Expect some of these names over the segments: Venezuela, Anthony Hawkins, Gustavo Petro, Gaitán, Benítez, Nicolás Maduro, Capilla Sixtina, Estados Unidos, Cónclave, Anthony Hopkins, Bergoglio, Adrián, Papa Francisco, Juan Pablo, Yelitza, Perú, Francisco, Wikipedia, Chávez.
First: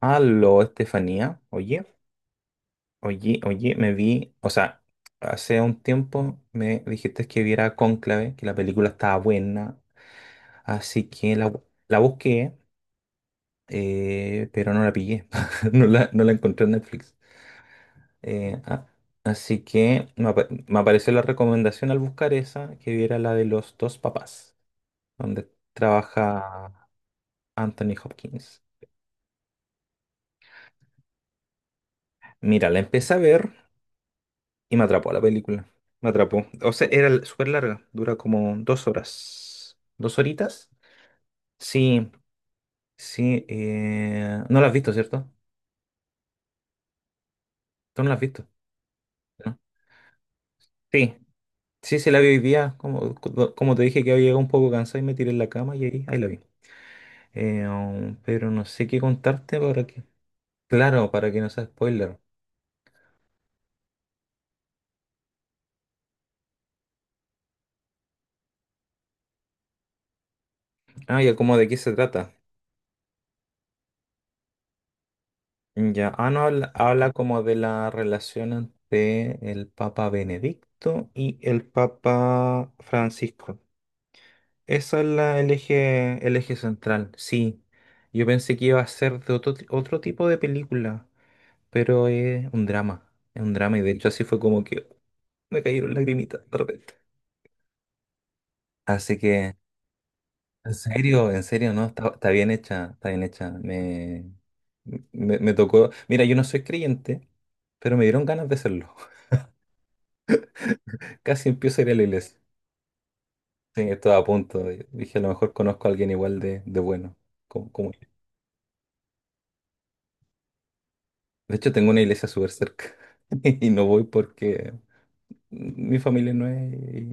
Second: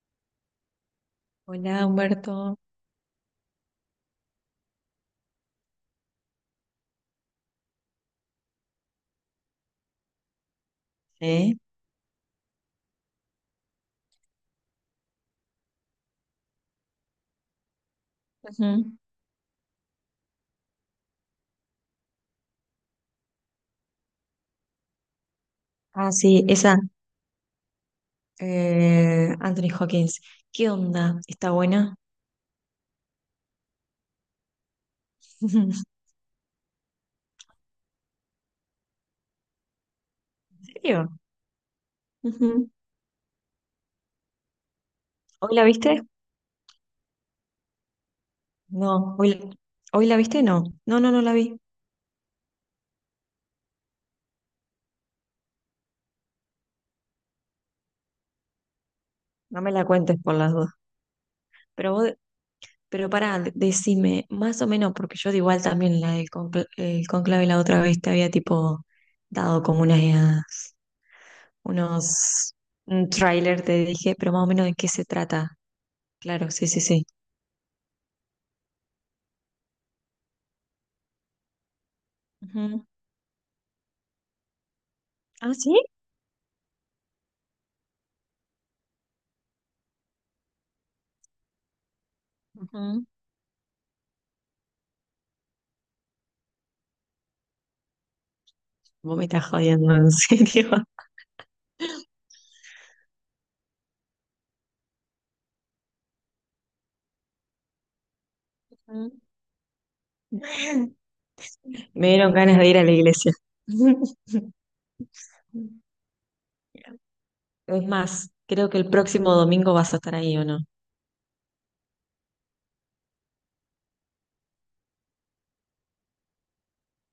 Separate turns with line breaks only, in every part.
Aló, Estefanía. Oye,
Hola, Humberto.
oye, oye, me vi, o sea, hace un tiempo me dijiste que viera Cónclave, que la película estaba buena, así que la,
Sí.
bu- la busqué, pero no la pillé. No la encontré en Netflix. Eh, ah,
Ujú.
Así que me apareció la recomendación al buscar esa, que viera la de los dos papás, donde
Ah, sí, esa.
trabaja Anthony Hopkins.
Anthony Hawkins. ¿Qué onda? ¿Está buena?
Mira, la empecé a ver. Y me atrapó la película.
¿En
Me atrapó. O sea, era súper larga. Dura como 2 horas. ¿Dos horitas?
serio?
Sí,
Ujú.
sí. No la has visto, ¿cierto?
¿Hoy la viste?
Tú no la has visto.
No. ¿Hoy, la-
¿No?
hoy la viste? No. No, no,
Sí,
no la vi.
sí, sí la vi hoy día. Como te dije, que había llegado un poco cansado y me tiré en la cama y ahí la vi. Pero no sé qué contarte
No me la
para que...
cuentes por las dudas.
Claro, para que no sea
Pero vos,
spoiler.
pero pará, decime, más o menos, porque yo de igual también la del el conclave la otra vez te había tipo dado como
Ah, ya, ¿cómo, de qué se trata?
unos, un tráiler, te dije, pero más o menos de qué se trata.
Ya, ah, no,
Claro, sí,
habla,
sí, sí.
habla como de la relación entre el Papa Benedicto y el Papa Francisco. Esa es el
¿Ah, sí?
eje, el eje central, sí. Yo pensé que iba a ser de otro tipo de película, pero es un
Ujú.
drama, y de hecho así fue como que me cayeron lagrimitas de repente.
Vos
Así
me estás
que,
jodiendo, en serio.
en serio, no, está bien hecha, está bien hecha. Me tocó. Mira, yo no soy creyente, pero me dieron ganas de serlo.
Ujú.
Casi empiezo a ir a la
Me dieron
iglesia.
ganas de ir a la iglesia.
Sí, estaba a punto. Dije, a lo mejor conozco a alguien igual de bueno. Como,
Es
como él.
más, creo que el próximo domingo vas a estar ahí, ¿o no? O
De hecho, tengo una iglesia súper cerca y no voy porque mi familia no es,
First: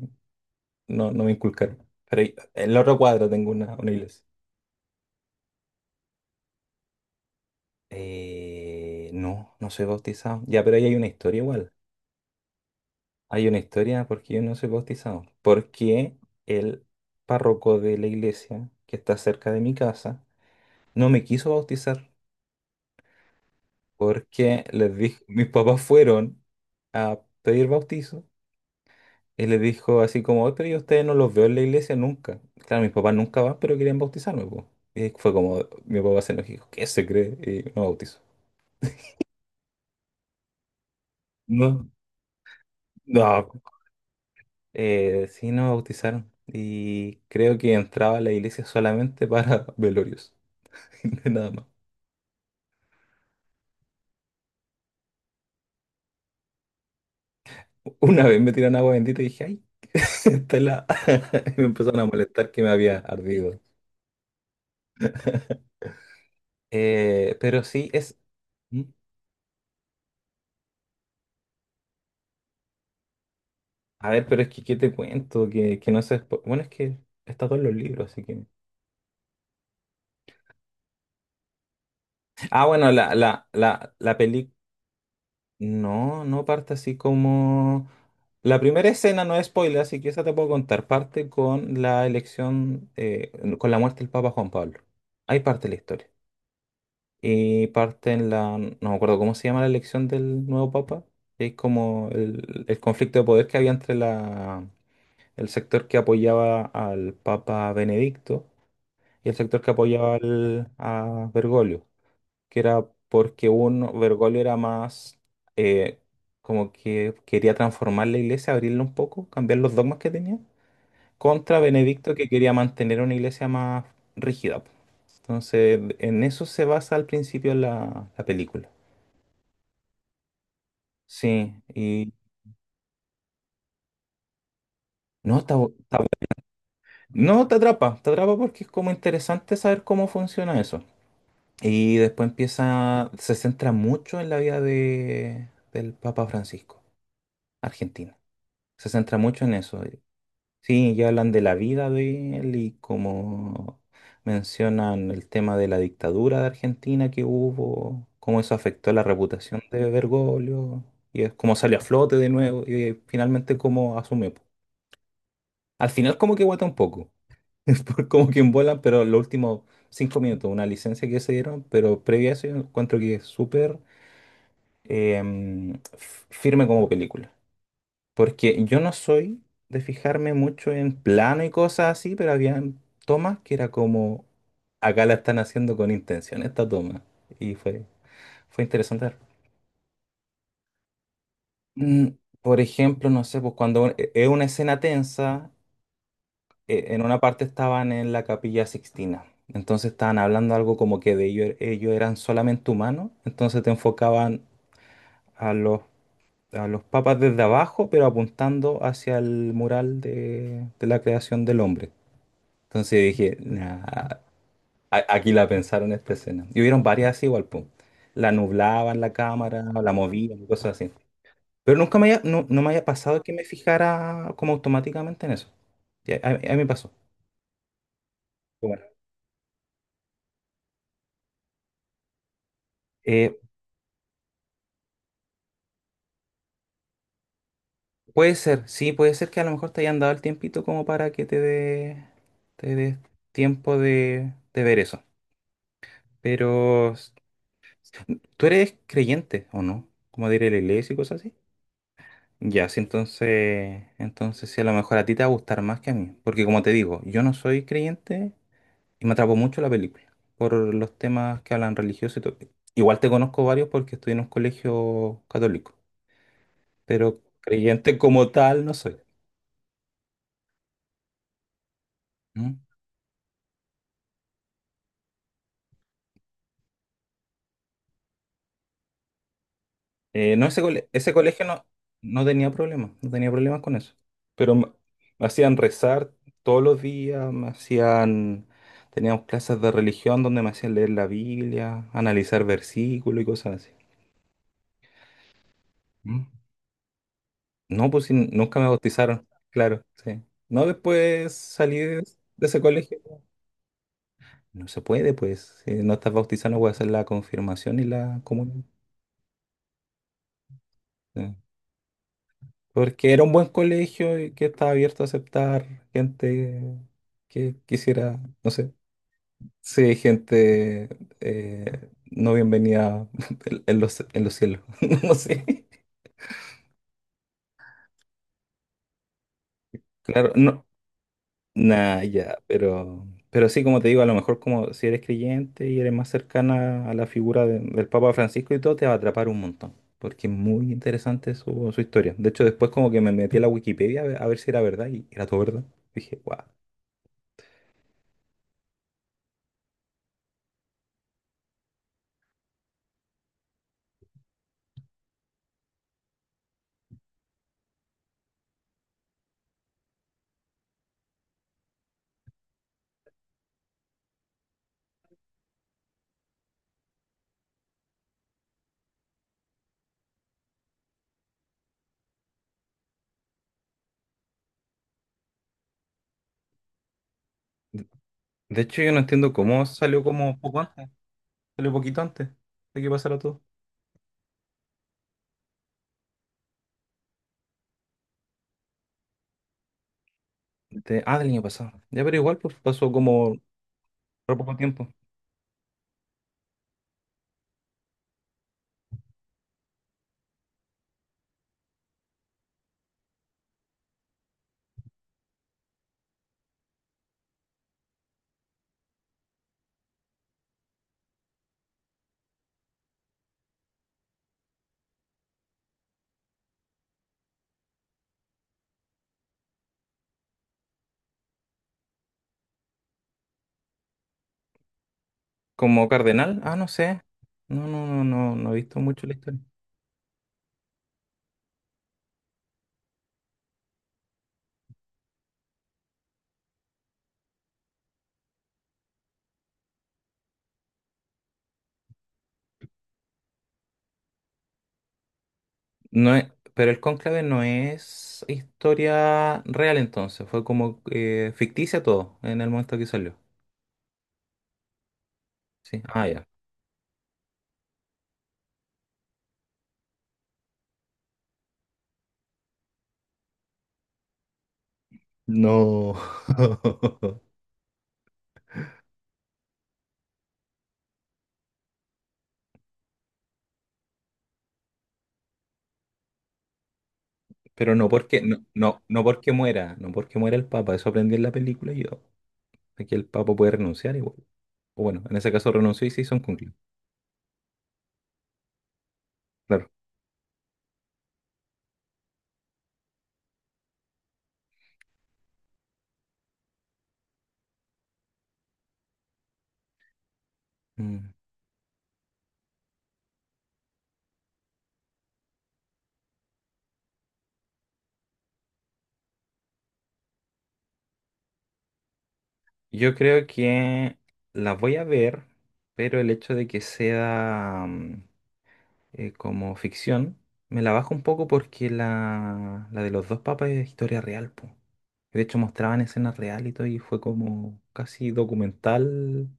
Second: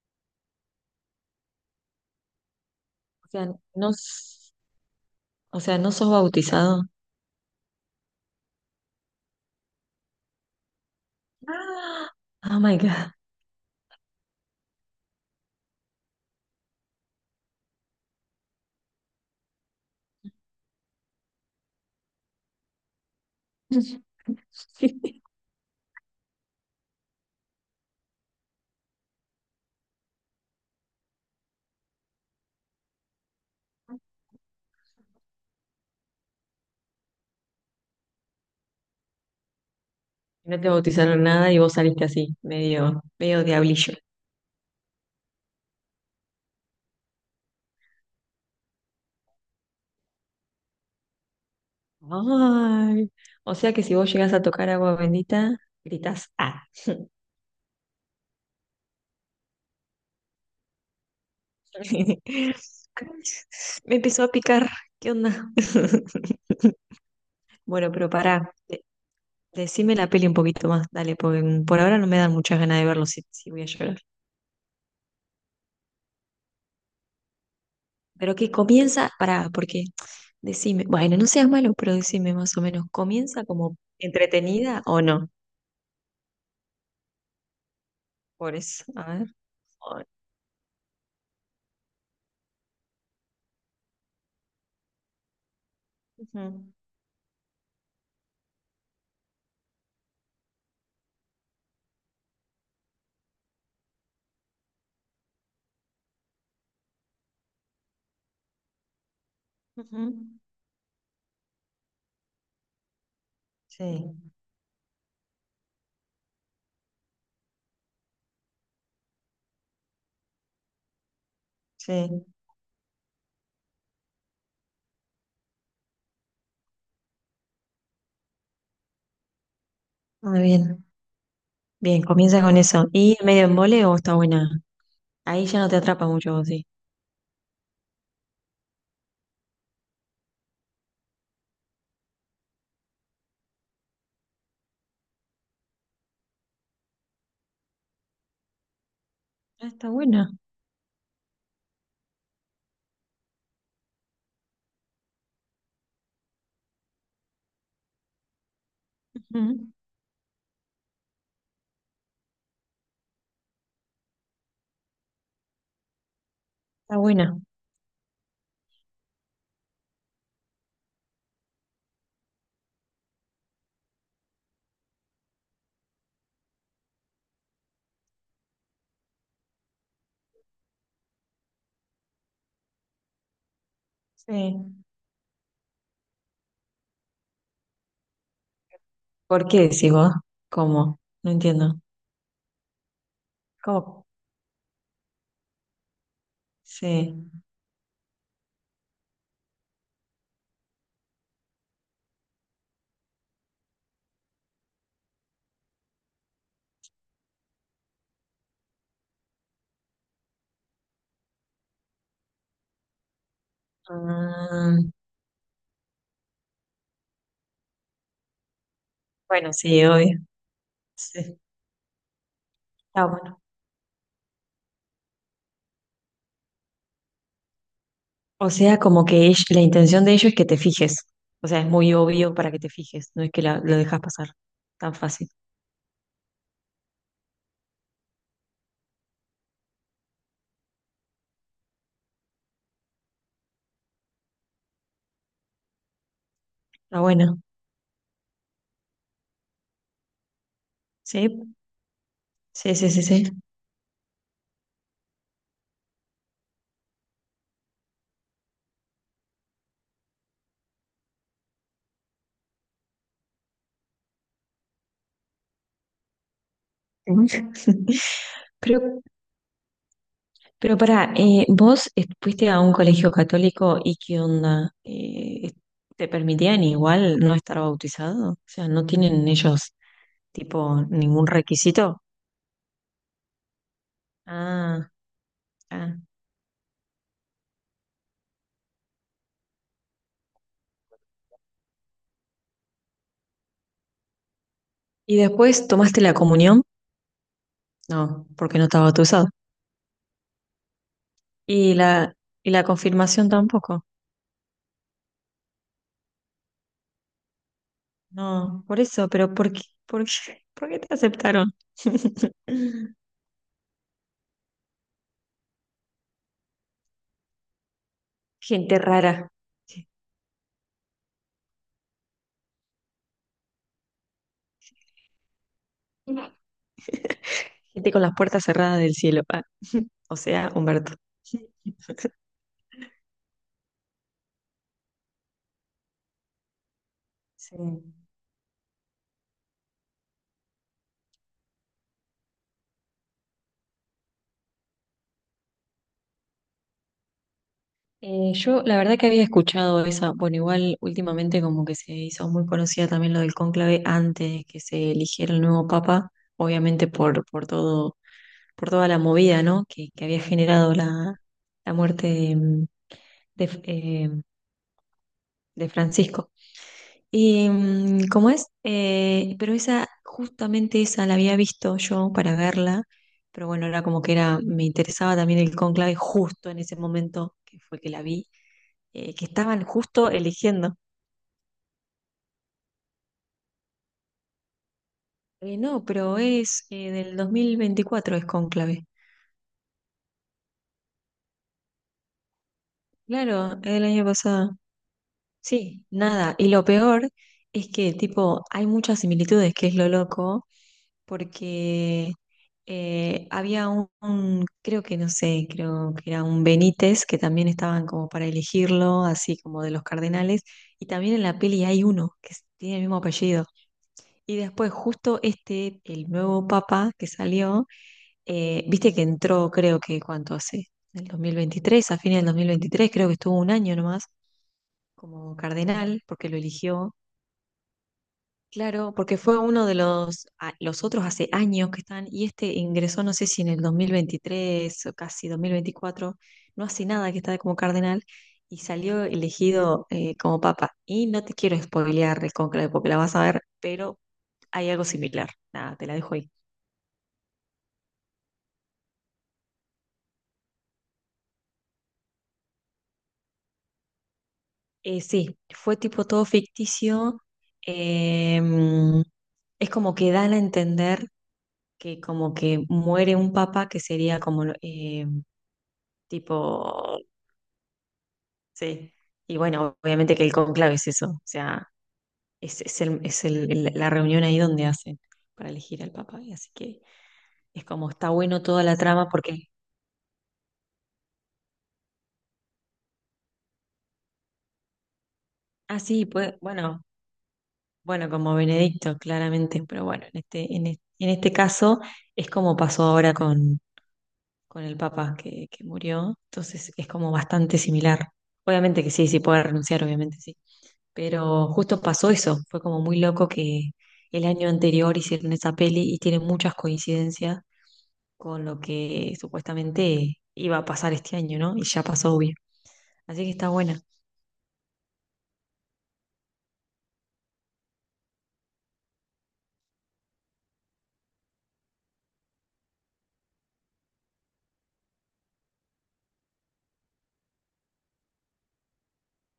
no, no me inculcaron. Pero en la otra cuadra tengo
sea,
una,
no,
una iglesia.
s- ¿no sos bautizado?
No, no soy bautizado. Ya, pero ahí hay una historia igual.
Ah, Oh my God.
Hay una historia porque yo no soy bautizado. Porque el párroco de la iglesia que está cerca de mi casa no me quiso bautizar, porque les dijo, mis papás fueron a pedir bautizo y les dijo así como: "Oye, pero yo a ustedes no los veo en la iglesia nunca". Claro, mis papás nunca van, pero querían bautizarme, po. Y fue como, mi papá se enojó y dijo, ¿qué se cree? Y no bautizó.
No te bautizaron nada y vos
No,
saliste así, medio, medio
no.
diablillo.
Sí, no bautizaron. Y creo que entraba a la iglesia solamente para velorios, nada más.
Ay, o sea que si vos llegás a tocar agua bendita, gritás, ah.
Una vez me tiraron agua bendita y dije, ay, esta es la... Y me empezaron a molestar que me había ardido.
Me empezó a picar. ¿Qué onda?
Pero sí
Bueno, pero
es...
pará. Decime la peli un poquito más, dale, porque por ahora no me dan muchas ganas de verlo si, si voy a llorar.
A ver, pero es que, ¿qué te cuento? Que no sé. Bueno, es que está todo en los libros, así
Pero
que.
que comienza, pará, porque decime, bueno, no seas malo, pero decime más o
Ah,
menos,
bueno, la,
¿comienza
la,
como
la, la peli.
entretenida o no?
No, no parte así como.
Por
La
eso,
primera
a
escena
ver.
no es spoiler, así
o-
que esa te puedo contar. Parte con la elección, con la muerte del Papa Juan Pablo. Ahí parte la historia.
Ujú,
Y parte en la... No me acuerdo cómo se llama la elección del nuevo Papa. Que Es como el conflicto de poder que había entre el sector que apoyaba al Papa Benedicto y el sector que apoyaba
ujú.
a Bergoglio, que era porque uno,
Sí,
Bergoglio era más eh, como que quería transformar la iglesia, abrirla un poco, cambiar los dogmas que tenía, contra Benedicto,
sí,
que quería mantener una iglesia más rígida, po. Entonces, en eso se basa al principio la película.
muy bien.
Sí,
Bien,
y
comienza con eso. ¿Y medio embole o está buena?
no,
Ahí ya no te atrapa mucho, vos, sí.
no te atrapa, te atrapa porque es como interesante saber cómo funciona eso. Y después empieza, se centra mucho en la vida del Papa Francisco, argentino. Se centra mucho en
Ah,
eso.
está buena.
Sí, ya hablan de la vida de él y como mencionan el tema de la dictadura de Argentina que hubo, cómo eso afectó la reputación
Ujú.
de Bergoglio y es cómo salió a flote de nuevo y finalmente cómo asume, po. Al final como que guata un
Está
poco,
buena.
como que envuelan, pero los últimos 5 minutos, una licencia que se dieron, pero previa a eso yo encuentro que es súper firme como película. Porque yo no soy de fijarme mucho en plano y cosas así, pero había tomas que era como,
Sí.
acá la están haciendo con intención esta toma. Y fue interesante ver.
¿Por qué decís vos? ¿Cómo? No entiendo.
Mm, Por ejemplo, no sé, pues cuando un-
¿Cómo?
e- es una escena tensa, en una
Sí.
parte estaban en la Capilla Sixtina. Entonces estaban hablando algo como que de ellos, ellos eran solamente humanos, entonces te enfocaban a los papas desde abajo, pero apuntando hacia el mural de la creación del hombre. Entonces dije: "Nah,
Ah,
aquí la pensaron esta escena". Y hubieron varias así igual, pum. La nublaban la
bueno,
cámara,
sí,
la
obvio.
movían, y cosas así.
Sí.
Pero nunca me haya, no, no me haya
Está
pasado que
bueno.
me fijara como automáticamente en eso. Y a mí me pasó.
O
Pero
sea,
bueno,
como que la intención de ellos es que te fijes. O sea, es muy obvio para que te fijes. No es
eh,
que lo dejas pasar tan fácil.
puede ser, sí, puede ser que a lo mejor te hayan dado el tiempito como para que te dé tiempo de ver eso. Pero
Está bueno.
¿tú eres creyente o no? Como diré, ir a la iglesia y cosas
Sí,
así. Ya,
sí,
sí,
sí, sí, sí.
entonces, entonces sí, a lo mejor a ti te va a gustar más que a mí. Porque como te digo, yo no soy creyente y me atrapó mucho la película por los temas que hablan religiosos y todo. Igual te conozco varios porque estoy en un colegio católico, pero creyente como tal no soy.
Pero Pero pará, vos fuiste
¿Mm?
a un colegio católico y qué onda. ¿Te permitían igual no estar bautizado? O sea, ¿no tienen ellos
No,
tipo
ese
ningún
colegio no,
requisito?
no tenía problemas con eso. Pero me,
Ah,
me hacían
ah.
rezar todos los días. Teníamos clases de religión donde me hacían leer la Biblia, analizar versículos y cosas así.
¿Y después tomaste la
Mm.
comunión?
No, pues sí,
No, porque
nunca
no
me
estaba bautizado.
bautizaron, claro, sí. No, después
¿Y
salí
la,
de
y
ese
la
colegio.
confirmación tampoco?
No se puede, pues, si no estás bautizado no puedes hacer la confirmación y la
No,
comunión.
por eso, pero ¿por qué te
Sí.
aceptaron?
Porque era un buen colegio y que estaba abierto a aceptar gente que quisiera, no sé,
Gente rara.
sí, gente no bienvenida en en los cielos. No sé.
Gente con las puertas cerradas del cielo. Ah, O
Claro,
sea,
no,
Humberto.
nada, ya, pero, sí, como te digo, a lo mejor como si eres creyente y eres más cercana a la figura
Sí.
del Papa Francisco y todo, te va a atrapar un montón. Porque es muy interesante su historia. De hecho, después como que me metí a la Wikipedia a ver si era verdad, y era todo verdad. Dije, guau.
Yo la verdad que había escuchado esa, bueno, igual últimamente como que se hizo muy conocida también lo del cónclave antes que se eligiera el nuevo papa, obviamente por todo, por toda la movida, ¿no? Que había generado la muerte de, eh, de Francisco. Y cómo es. Pero esa, justamente esa la había visto yo para verla, pero bueno, era como que era, me interesaba también el cónclave justo en ese momento que fue que la vi,
De hecho, yo no
que
entiendo
estaban
cómo
justo eligiendo.
salió poquito antes de que pasara todo.
No, pero es del 2024 es cónclave.
Del año pasado. Ya, pero igual, pues, pasó como
Claro, es del año
re
pasado.
poco tiempo.
Sí, nada. Y lo peor es que, tipo, hay muchas similitudes, que es lo loco porque había creo que no sé, creo que era un Benítez, que también estaban como para elegirlo, así como de los cardenales, y también en la peli hay uno que tiene el mismo apellido. Y después justo este, el nuevo papa que salió, viste que entró creo que cuánto hace, en el 2023, a fines del 2023 creo que estuvo un año nomás como
Como
cardenal, porque lo
cardenal, no
eligió.
sé. No, no, no, no, no he visto
Claro,
mucho la
porque fue
historia.
uno de los otros hace años que están, y este ingresó, no sé si en el 2023 o casi 2024, no hace nada que está como cardenal, y salió elegido como papa. Y no te quiero spoilear el conclave porque la vas a ver, pero hay algo similar. Nada, te la
No
dejo
es,
ahí.
Pero el cónclave no es historia real entonces, fue como ficticia todo en el momento que salió.
Sí, fue
Sí,
tipo
ah,
todo
ya.
ficticio. em, es como que dan a entender que como que muere un papa que sería como... em,
No.
tipo. Sí, y bueno, obviamente que el conclave es eso, o sea, la reunión ahí donde hacen para elegir al papa, y así que es
Pero no
como está
porque,
bueno
no,
toda la
no, no
trama
porque
porque,
muera, no porque muera el Papa, eso aprendí en la película yo. Aquí el Papa puede renunciar igual. O bueno, en ese caso
ah,
renunció y se
sí,
hizo un
pues,
conclave,
bueno, bueno, como Benedicto, claramente,
claro.
pero bueno, en este, caso es como pasó ahora con el papa que murió, entonces es como bastante similar. Obviamente que sí, sí puede renunciar, obviamente sí.
Mm.
Pero justo pasó eso, fue como muy loco que el año anterior hicieron esa peli y tiene muchas coincidencias con lo que supuestamente iba a pasar este año, ¿no? Y ya pasó, obvio.
Yo
Así
creo
que está buena.
que la voy a ver, pero el hecho de que sea como ficción me la baja un poco porque la de los dos papas es historia real, po. De hecho, mostraban escenas reales y todo, y fue como casi documental,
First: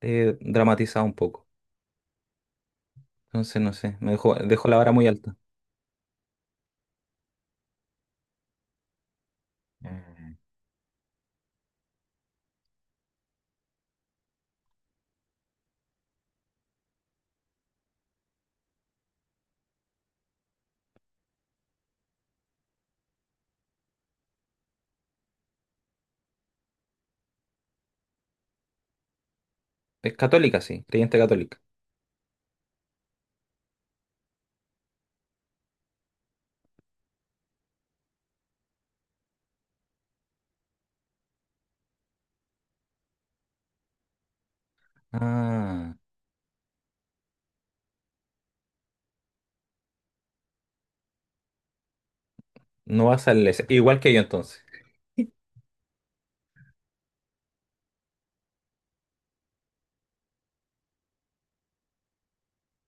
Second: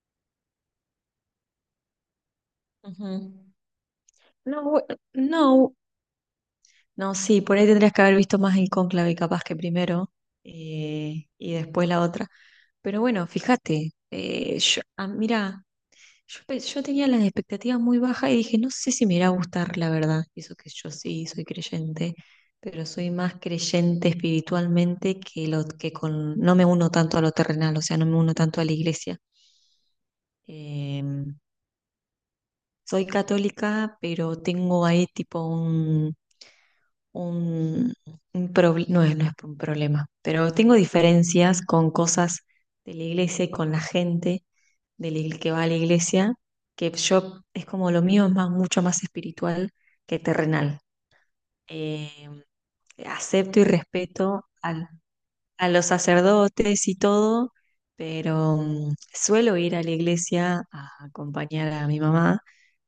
dramatizado un poco.
Ujú.
Entonces, no sé, me
No,
dejó la vara
bu-
muy alta.
no, No, sí, por ahí tendrías que haber visto más el cónclave capaz que primero,
Mm.
y después la otra. Pero bueno, fíjate, mira, yo tenía las expectativas muy bajas y dije, no sé si me irá a gustar, la verdad. Y eso que yo sí soy creyente, pero soy más creyente espiritualmente que lo que no me uno tanto a lo terrenal, o sea, no me uno tanto a la iglesia.
Es católica, sí, creyente
Em,
católica.
soy católica, pero tengo ahí tipo un, un proble- no es, no es un problema, pero tengo diferencias con cosas de la iglesia y con la gente que va a la
Ah,
iglesia, que yo es como lo mío es más, mucho más espiritual que terrenal. Eh,
no vas a la
Acepto y
iglesia. Igual que yo
respeto
entonces.
a los sacerdotes y todo, pero suelo ir a la iglesia a acompañar a mi mamá,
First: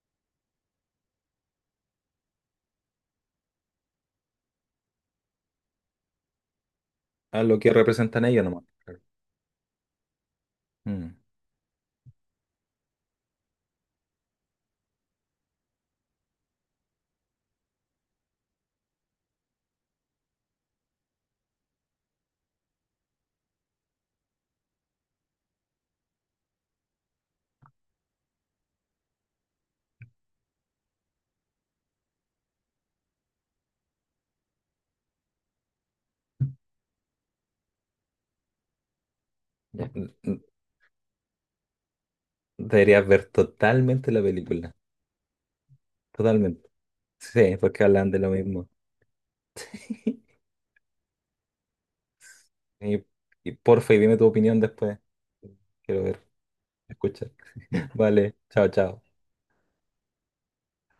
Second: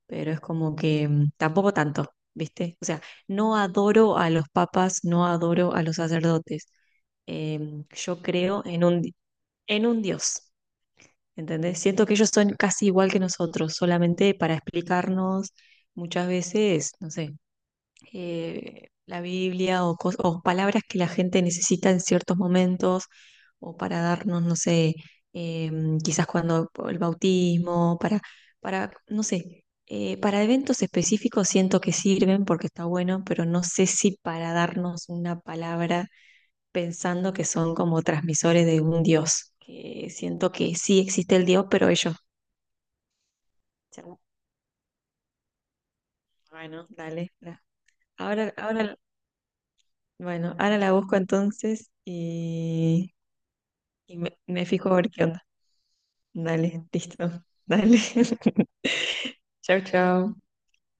pero es como que tampoco tanto, ¿viste? O sea, no adoro a los papas, no adoro a los sacerdotes.
A lo que
Yo
representan ellos
creo
nomás. Claro.
en un Dios,
Mm.
¿entendés? Siento que ellos son casi igual que nosotros, solamente para explicarnos muchas veces, no sé, la Biblia o palabras que la gente necesita en ciertos momentos o para darnos, no sé, eh, quizás cuando el bautismo, para, no sé, para eventos específicos siento que sirven porque está bueno, pero no sé si para darnos una palabra pensando que son como transmisores de un Dios,
Ya.
que siento que sí existe el Dios, pero ellos,
Deberías ver totalmente
ya,
la película. Totalmente.
bueno, dale.
Sí,
la-
porque hablan de lo
Ahora,
mismo.
ahora, bueno, ahora la busco entonces
Y,
y,
y porfa, y dime
Y
tu
me,
opinión
me fijo a
después.
ver qué onda.
Quiero ver,
Dale, listo.
escuchar.
Dale.
Vale, chao, chao.
Chao, chao.